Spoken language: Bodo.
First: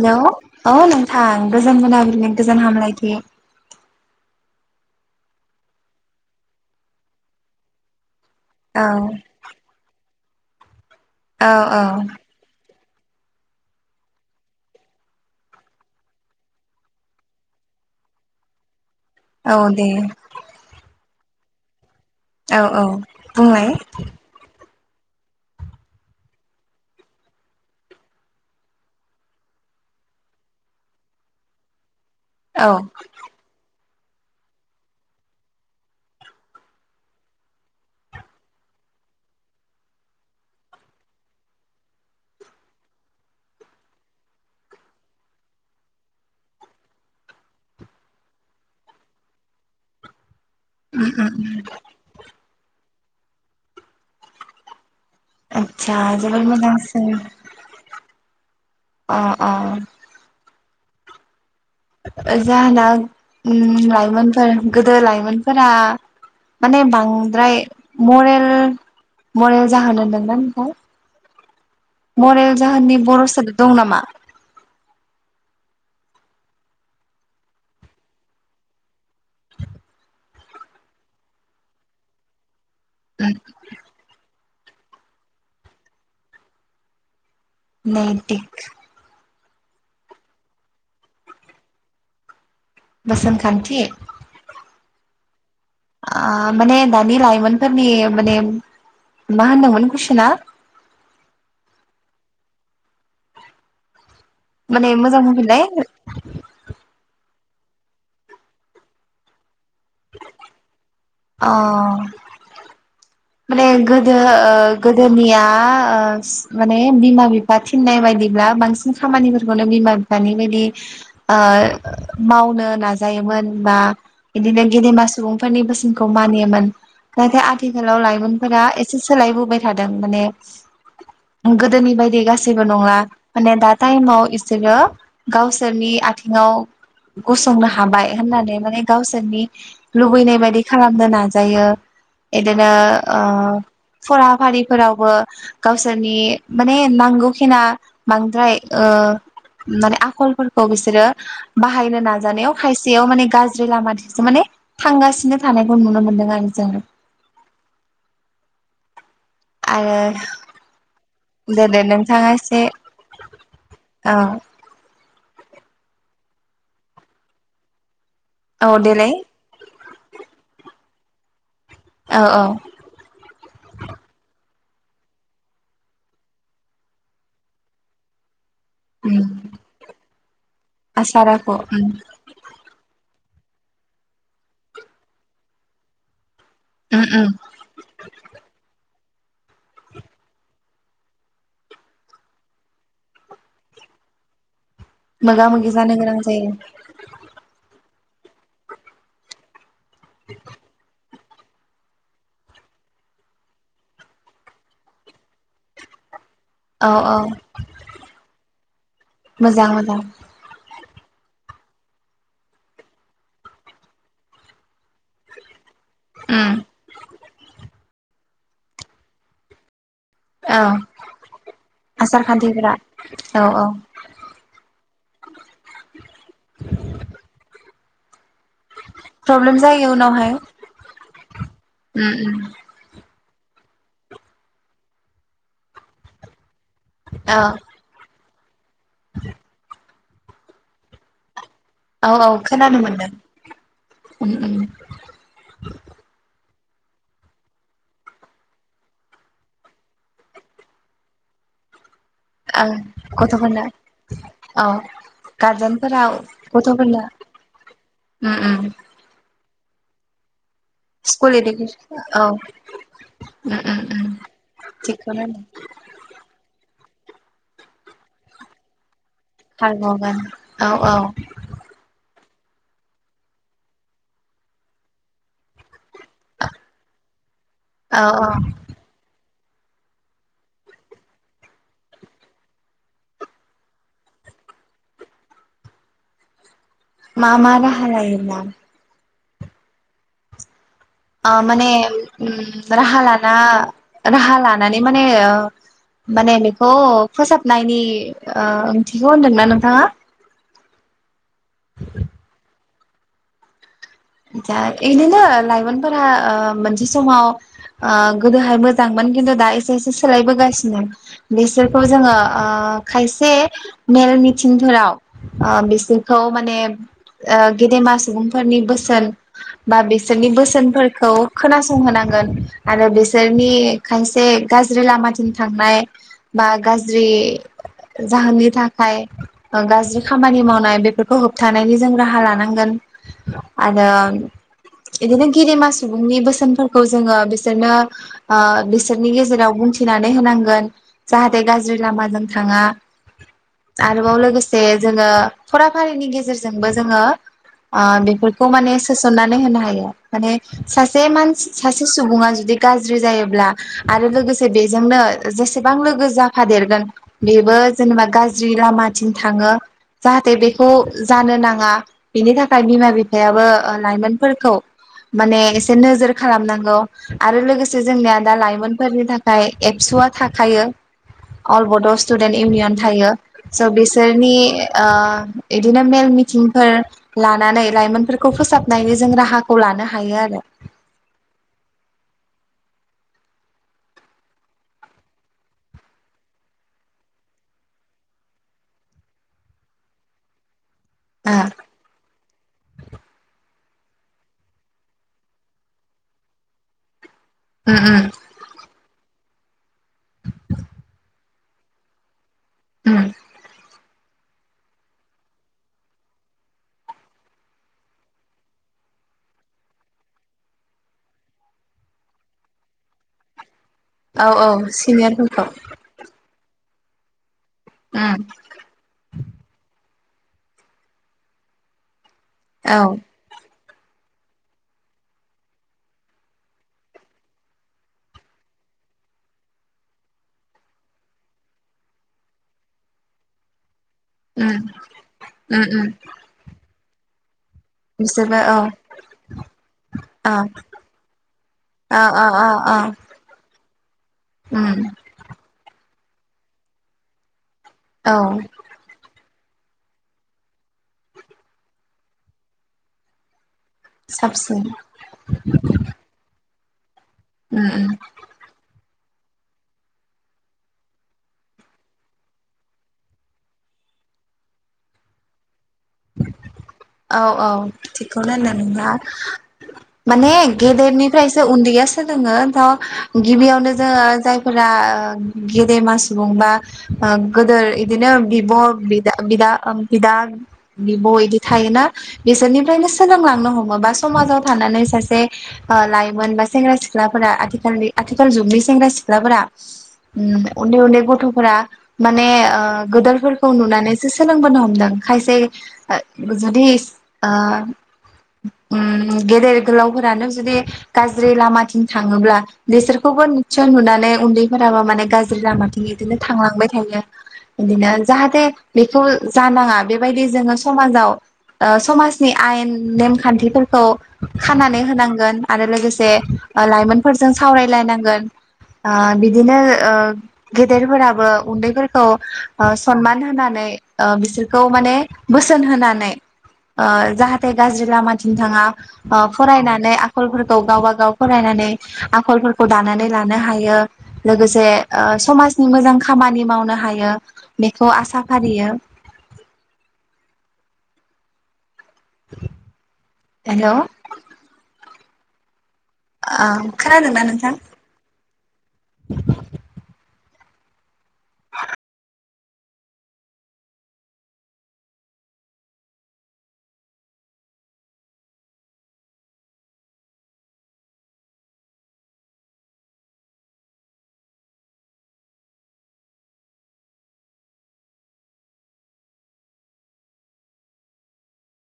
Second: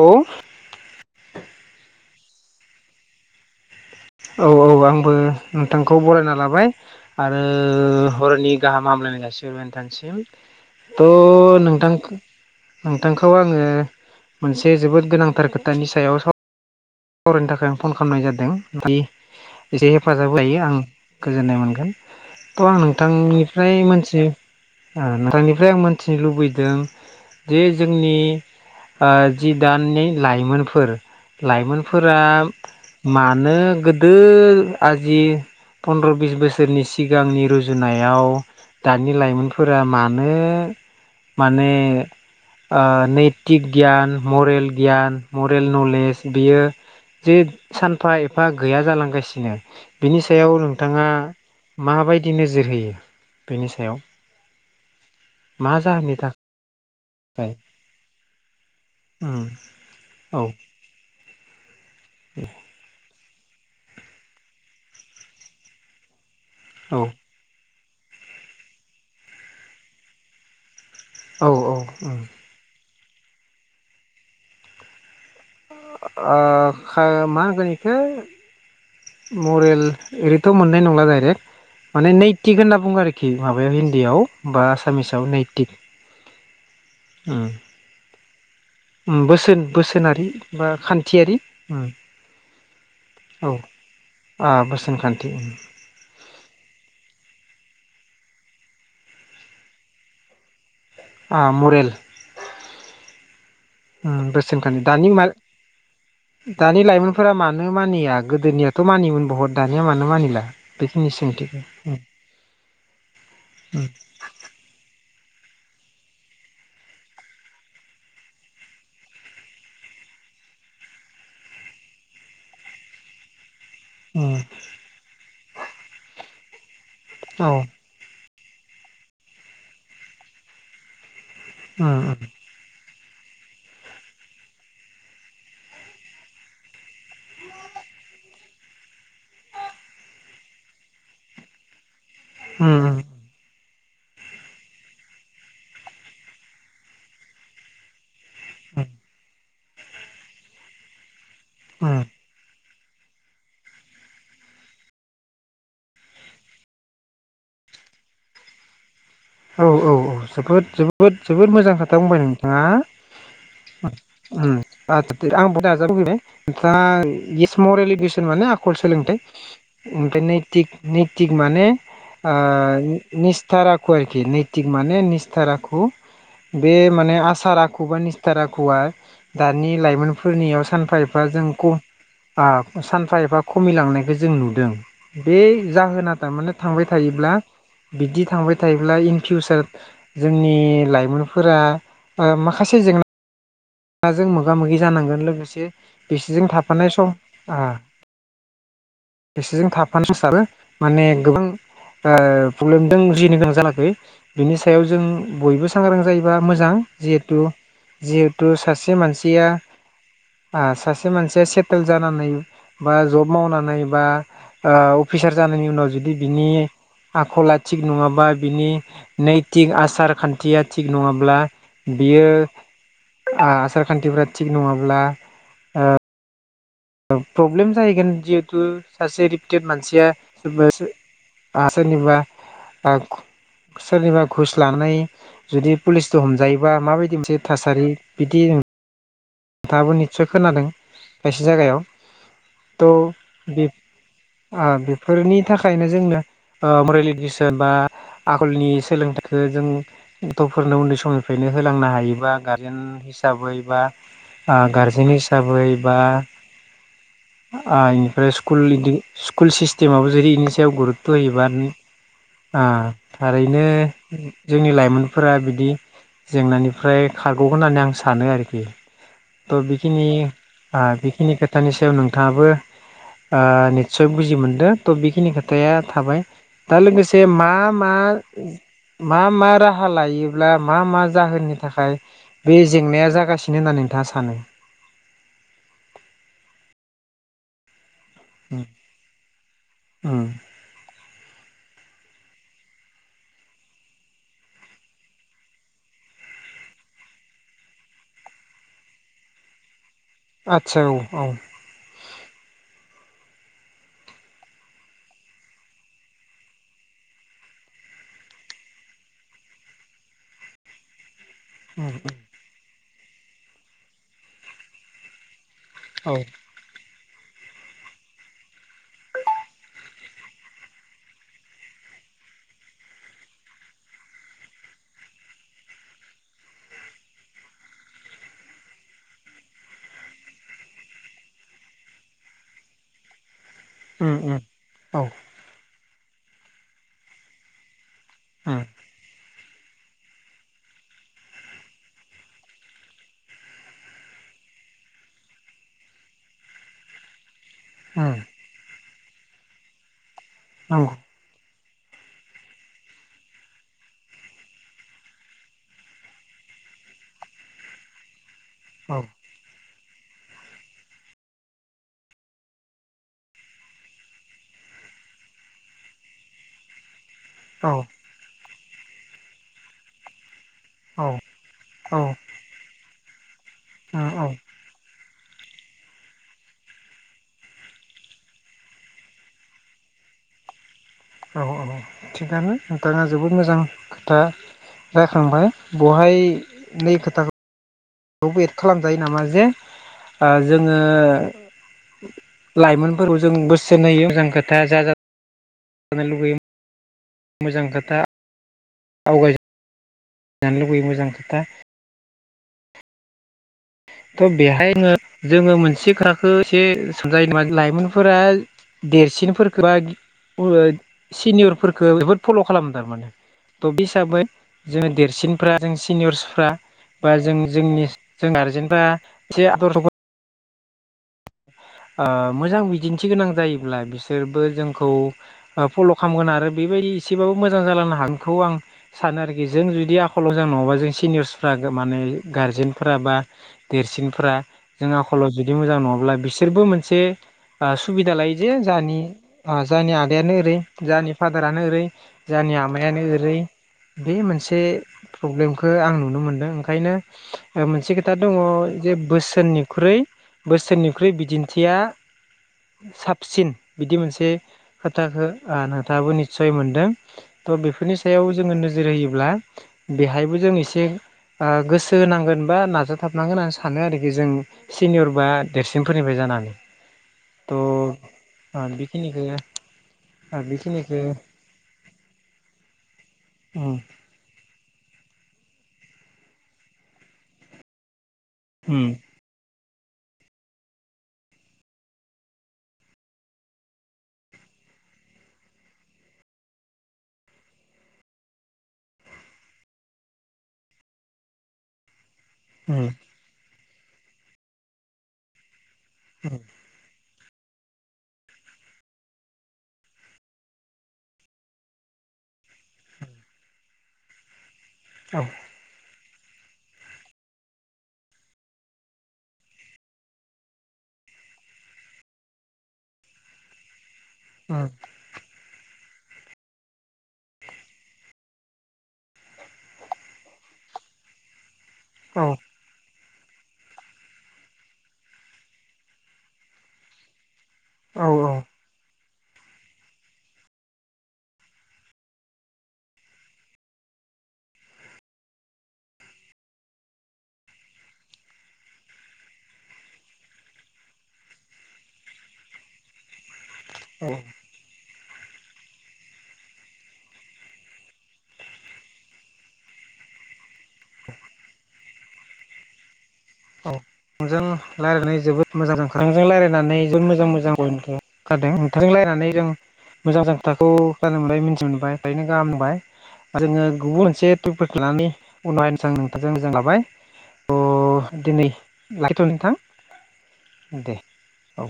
औ औ नोंथां गोजान मोनाबिलिनि गोजोन हामलायदि औ औ आंबो नोंथांखौ बरायना लाबाय आरो हरनि औ गाहाम हामलायनाय जासिहरग्रोबाय नोंथांनिसिम औ थ' औ नोंथां नोंथांखौ आङो मोनसे जोबोद गोनांथार खोथानि सायाव साव सावरायनो थाखाय आं फन खालामनाय जादों औ दे एसे हेफाजाब लायो आं गोजोननाय मोनगोन औ थ' आं औ बुंलाय नोंथांनिफ्राय मोनसे नोंथांनिफ्राय आं मोनथिनो लुबैदों जे जोंनि जि दानि लाइमोनफोर लाइमोनफोरा औ मा गोदो आजि पनद्र' बिस बोसोरनि सिगांनि रुजुनायाव दानि लाइमोनफोरा मानो माने नैथिक गियान मरेल गियान मरेल नलेज बियो जे सानफा एफा गैया जालांगासिनो बिनि सायाव नोंथाङा उम उम माबायदि नोजोर होयो बेनि सायाव मा आदसा जाहोननि जोबोद मोजांसो थाखाय अ अ औ जाहोना लाइमोनफोर गोदो लाइमोनफोरा माने औ बांद्राय मरेल मरेल जाहोनोदोंमोन ओमफ्राय औ औ औ बर' सोदोब दं नामा मा होनगोन इखो मरेल ओरैथ मोननाय नंला डाइरेक्ट माने न थिग होन्ना बुङो आरोखि माबायाव हिन्दीआव बा आसामिसाव नैइटिन नैतिक बोसोन बोसोनारि बा खान्थियारि बसोनखानथि खान्थि उम माने दानि लाइमोनफोरनि माने मा होनदोंमोन कुइसना मरेल बोसोनख माने दानि मोजां बुंफिनलाय दानि लाइमोनफोरा मानो मानिया गोदोनियाथ मानियोमोन बहत दानिया मानो मानिला सोंथि अ माने गोदो गोदो आंनिया माने बिमा बिफा थिननाय बायदिब्ला बांसिन खामानिफोरखौनो बिमा दानि बायदि मावनो नाजायोमोन उम उम बिदिनो गेदेमा सुबुंफोरनि बोसोनखौ मानियोमोन नाथाय उम औ आथिखालाव लाइमोनफोरा एसे सोलायबोबाय थादों माने उम गोदोनि उम बायदि गासैबो नङा माने दा टाइमाव बिसोरो गावसोरनि आथिङाव गसंनो हाबाय होननानै माने गावसोरनि लुबैनाय बायदि खालामनो नाजायो इदिनो आ फराफारिफोरावबो गावसोरनि माने नांगौखिना बांद्राय माने आखलफोरखौ बिसोरो बाहायनो उम नाजानायाव खायसेयाव माने गाज्रि लामाथिंसो माने थांगासिनो थानायखौ नुनो मोनदों आरो जोङो औ औ औ आरो जोबोद जोबोद जोबोद दे मोजां दे खोथा बुंबाय नोंथाङा एसे औ [unintelligible] माने औ आखल देलाय सोलोंथाइ ओमफ्राय नैथिक नैथिक माने औ आ औ निस्थाराखय नैथिक माने निस्थार आखु बे माने आसखर आखु बा निस्थार आखु उम दानि लाइमोनफोरनियाव सानफा एफा जों आसाराखौ उम खम सफा एफा खमिलांनायखौ जों नुदों बे जाहोना थारमाने थांबाय उम उम थायोब्ला बिदि थांबाय थायो इन फिउसार जोंनि लाइमोनफोरा माखासे जेंना नाजों मोगा मोगि जानांगोन मोगा लोगोसे मोगि जानो गोनां बिसिजों जायो थाफानाय सम खसेजों थाफानो सारो माने गोबां प्रब्लेम दों जुजिनो गोनां जायाखै बिनि सायाव जों बयबो सांग्रां जायो मोजां औ औ जिहेथु जिहेथु मानसिया मोजां मोजां मनसिया सेटेल जानानै बा जब मावनानै बा अफिसार जानायनि उनाव जुदि बिनि उम आखला थिग नङाबा बिनि नैथिक आसार औ खान्थिया थिग नङाब्ला आसार बियो खान्थिफोरा औ औ आसार खान्थिफ्रा थिग नङाब्ला प्रब्लेम जाहैगोन जि सासे प्रब्लेम रिपिटेड जायो मानसिया उनावहाय सोरबा उम सोरनिबा उम सोरनिबा घुस लानानै जुदि पुलिसजों हमजायोबा माबायदि औ मोनसे थासारि बिदि दाबो निस्सय खोनादों खायसे जायगायाव औ औ खोनानो थ' मोनदों बे उम उम बेफोरनि थाखायनो जोंनो मरेल इडुकेसन बा आगोलनि सोलोंथखौ जों गथ'फोरनो उन्दै समनिफ्रायनो होलांनो हायोबा ओ गारजेन हिसाबै गथ'फोरनो बा औ गारजेन हिसाबै बा गारजेनफोरा गथ'फोरनो इनिफ्राय उम स्कुल उम स्कुल सिस्टेमाबबो जुदि इनि सायाव गुरुतथ' स्कुल होयोबा इडुकेसन औ उम थारैनो उम उम जोंनि थिगखौनो लाइमोनफोरा होनदों बिदि जेंनानि ओम्रफ्राय खारग'गोन होननानै आं सानो आरोखि थ' बेखिनि खारबावगोन औ औ बेखिनि खोथानि सायाव नोंथांङाबो निस्सय बुजि मोनदों त' बेखिनि खोथाया थाबाय दा लोगोसे मा मा - औ मा औ - मा मा मा राहा लायोब्ला मा मा जाहोननि थाखाय बे जेंनाया जागासिनो नो होननानै नोंथांङा सानो मा मा राहा लायोब्ला ओम माने राहा लाना राहा लानानै माने माने बेखौ फोसाबनायनि ओंथिखौ होनदोंना नोंथांङा आदसा औ औ [inaudible] जा बेदिनो लाइमोनफोरा मोनसे समाव गोदोहाय मोजांमोन खिन्थु दा एसे एसे सोलायबोगासिनो बिसोरखौ उम जोंङो खायसे मेल मिथिंफोराव औ बिसोरखौ माने गेदेमा सुबुंफोरनि बोसोन बा बिसो बिसोरनि बोसोनफोरखौ खोनासंहोनांगोन आरो बिसोरनि खायसे गाज्रि लामा थि थांनाय बा गाज्रि जाहोननि थाखाय गाज्रि खामानि मावनाय बेफोरखौ होबथानायनि जों राहा लानांगोन [unintelligible] आरो उम उम औ बिदिनो गेदेमा सुबुंनि बोसोनफोरखौ जोंङो बिसोरनो ओ उम बिसोरनि गेजेराव बुंथिनानै होनांगोन जाहाथे गाज्रि लामाजों थांङा आरोबाव लोगोसे जोंङो फराफारिनि गेजेरजोंबो जोंङो उम बेफोरखौ माने सोसननानै होनो हायो माने नंगौ सासे मानसि सासे सुबुंङा जुदि गाज्रि जायोब्ला आरो लोगोसे बेजोंनो जेसेबां लोगो जाफादों दोन बेबो जेनेबा गाज्रि औ लामाथिं थांङो जाहाथे बेखौ जानो नांङा बिनि थाखाय बिमा बिफा हाबो लाइमोनफोरखौ माने एसे नोजोर खालामनांगौ आरो औ लोगोसे जोंनिया दा लाइमोनफोरनि थाखाय एबसुआ थाखा थायो औ अल बड' औ स्टुडेन्ट इउनियन थायो। स' उम औ बिसोरनि बिदिनो मेल मिथिंफोर लानानै लाइमोन फोरफोरखौ फोसाबनायनि जों राहाखौ लानो हायो आरो औ - औ थिगानो नोंथांङा जोबोद मोजां खोथा रायखांबाय बेहाय नै खोथाखौ बो एद खालामजायो नामा जे जों जोंङो आरो लाइमोनफोरफोरखौ जों बोसोन होयो मोजां खोथाया जा होनो लुगैयो मोजां ओ खोथा आवगाय ओम थ' बेहायनो जोंङो मोनसे खोथाखौ एसे सानजायो नामा लाइमोनफोरा देरसिनफोरखौ बा जोबोद सिनियरखो बेफोरद फल' खालामो थारमाने थ' बे हिसाबै औ औ जोङो सिनियरफोरखौ देरसिनफ्रा जों सिनियरसफ्रा बा जों जोंनि उम जों आरो ज एसे आदर स मोजां औ बिदिन्थि गोनां जायोब्ला बिस बिसोरबो जोंखौ फल' खालामगोन आरो बेबायदि एसेबाबो मोजां जालांनो हागोनखौ आं स आरोखि जों जुदि आखलाव मोजां नङाबा जों सिनियरसफ्रा माने गारजेनफोरा बा देरसिनफोरा उम जों आखलाव जुदि उम मोजां उम नङाब्ला बिसि से सुबिदा लायो बिसोरबो जे औ जा जोंनि औ आदायानो ओरै जोंनि फादारानो ओरै ओ ओ ज ओ ओ लामायानो ओरै बे मोनसे उम प्रब्लेमखौ आं नुनो मोनदों ओंखायनो मोनसे औ खोथा दङ जे बोसोननिख्रुइ बोसोननिख्रुइ दिन्थिया साबसिन बिदि मोनसे साबसिन खोथाखौ नोंथाङाबो निस्सय मोनदों थ' उम उम बेफोरनि सायाव जोङो नोजोर होयोब्ला बेहायबो जों एसे गोसो होनांगोन बा नाजाथाबनांगोन होननानै सानो आरोखि जों सिनियर बा देरसिन फोरनिबाय जानानै औ औ थिगखौनो होनदों नोंथांङा बेखिनिखौ माने बेखिनिखौ गेदेरनिफ्रायसो उन्दैया सोलोङो था औ गिबियावनो जोङो जायफोरा गेदेमा सुबुं बा गोदोर बिदिनो बिब' उम बिदा बिदा आं बिदा बिब' बिदि थायोना बिसोरनिफ्रायनो सोलोंलांनो हमोबा समाजाव थानानै सासे लाइमोन बा सेंग्रा सिख्लाफोरा आथिखालनि आथिखाल जुगनि सेंग्रा सिख्लाफोरा उ उन्दै उन्दै गथ'फोरा माने गोदोरफोरखौ नुनानैसो सोलोंबोनो हमदों खायसे जुदि गेदेर गोलावफोरानो जुदि गाज्रि लामाथिं थाङोब्ला बिसोरखौबो मिसन नुनानै उन्दैफोराबो माने औ गाज्रि लामाथिं बिदिनो थांलांबाय थायो बिदिनो जाहाथे बेखौ जानाङा बेबायदि जोङो समाजाव समाजनि आयेन नेमखान्थिफोरखौ खानानै होनांगोन आरो लोगोसे लाइमोनफोरजों सावरायलायनांगोन बिदिनो गेदेरफोराबो उन्दैफोरखौ सनमान होनानै बिसोरखौ माने बोसोन होनानै जाहाथे गाज्रि औ लामाथिं थाङा फरायनानै आखलफोरखौ गावब गाव फरायनानै आखलफोरखौ दानानै लानो हायो लोगोसे समाजनि मोजां खामानि मावनो हायो बेखौ आसा फारियो [inaudible] हेल' औ खोनादोंना नोंथां नोंजों रायजलायनाय जोबोद मोजां नोंजों रायलायनानै जोबोद मोजां मोजां गय खारदों नोंथांजोंलायनानै जों मोजां मोजां खोथाखौ गनो मोनबाय मिन्थि मोनबाय ओखायनो गाहामबाय आरो जोङो गुबुन मोनसे टुबफोरखौ लानानै उनस नोंथांजों मोजां लाबाय दिनै लाखैथ' नोंथां दे औ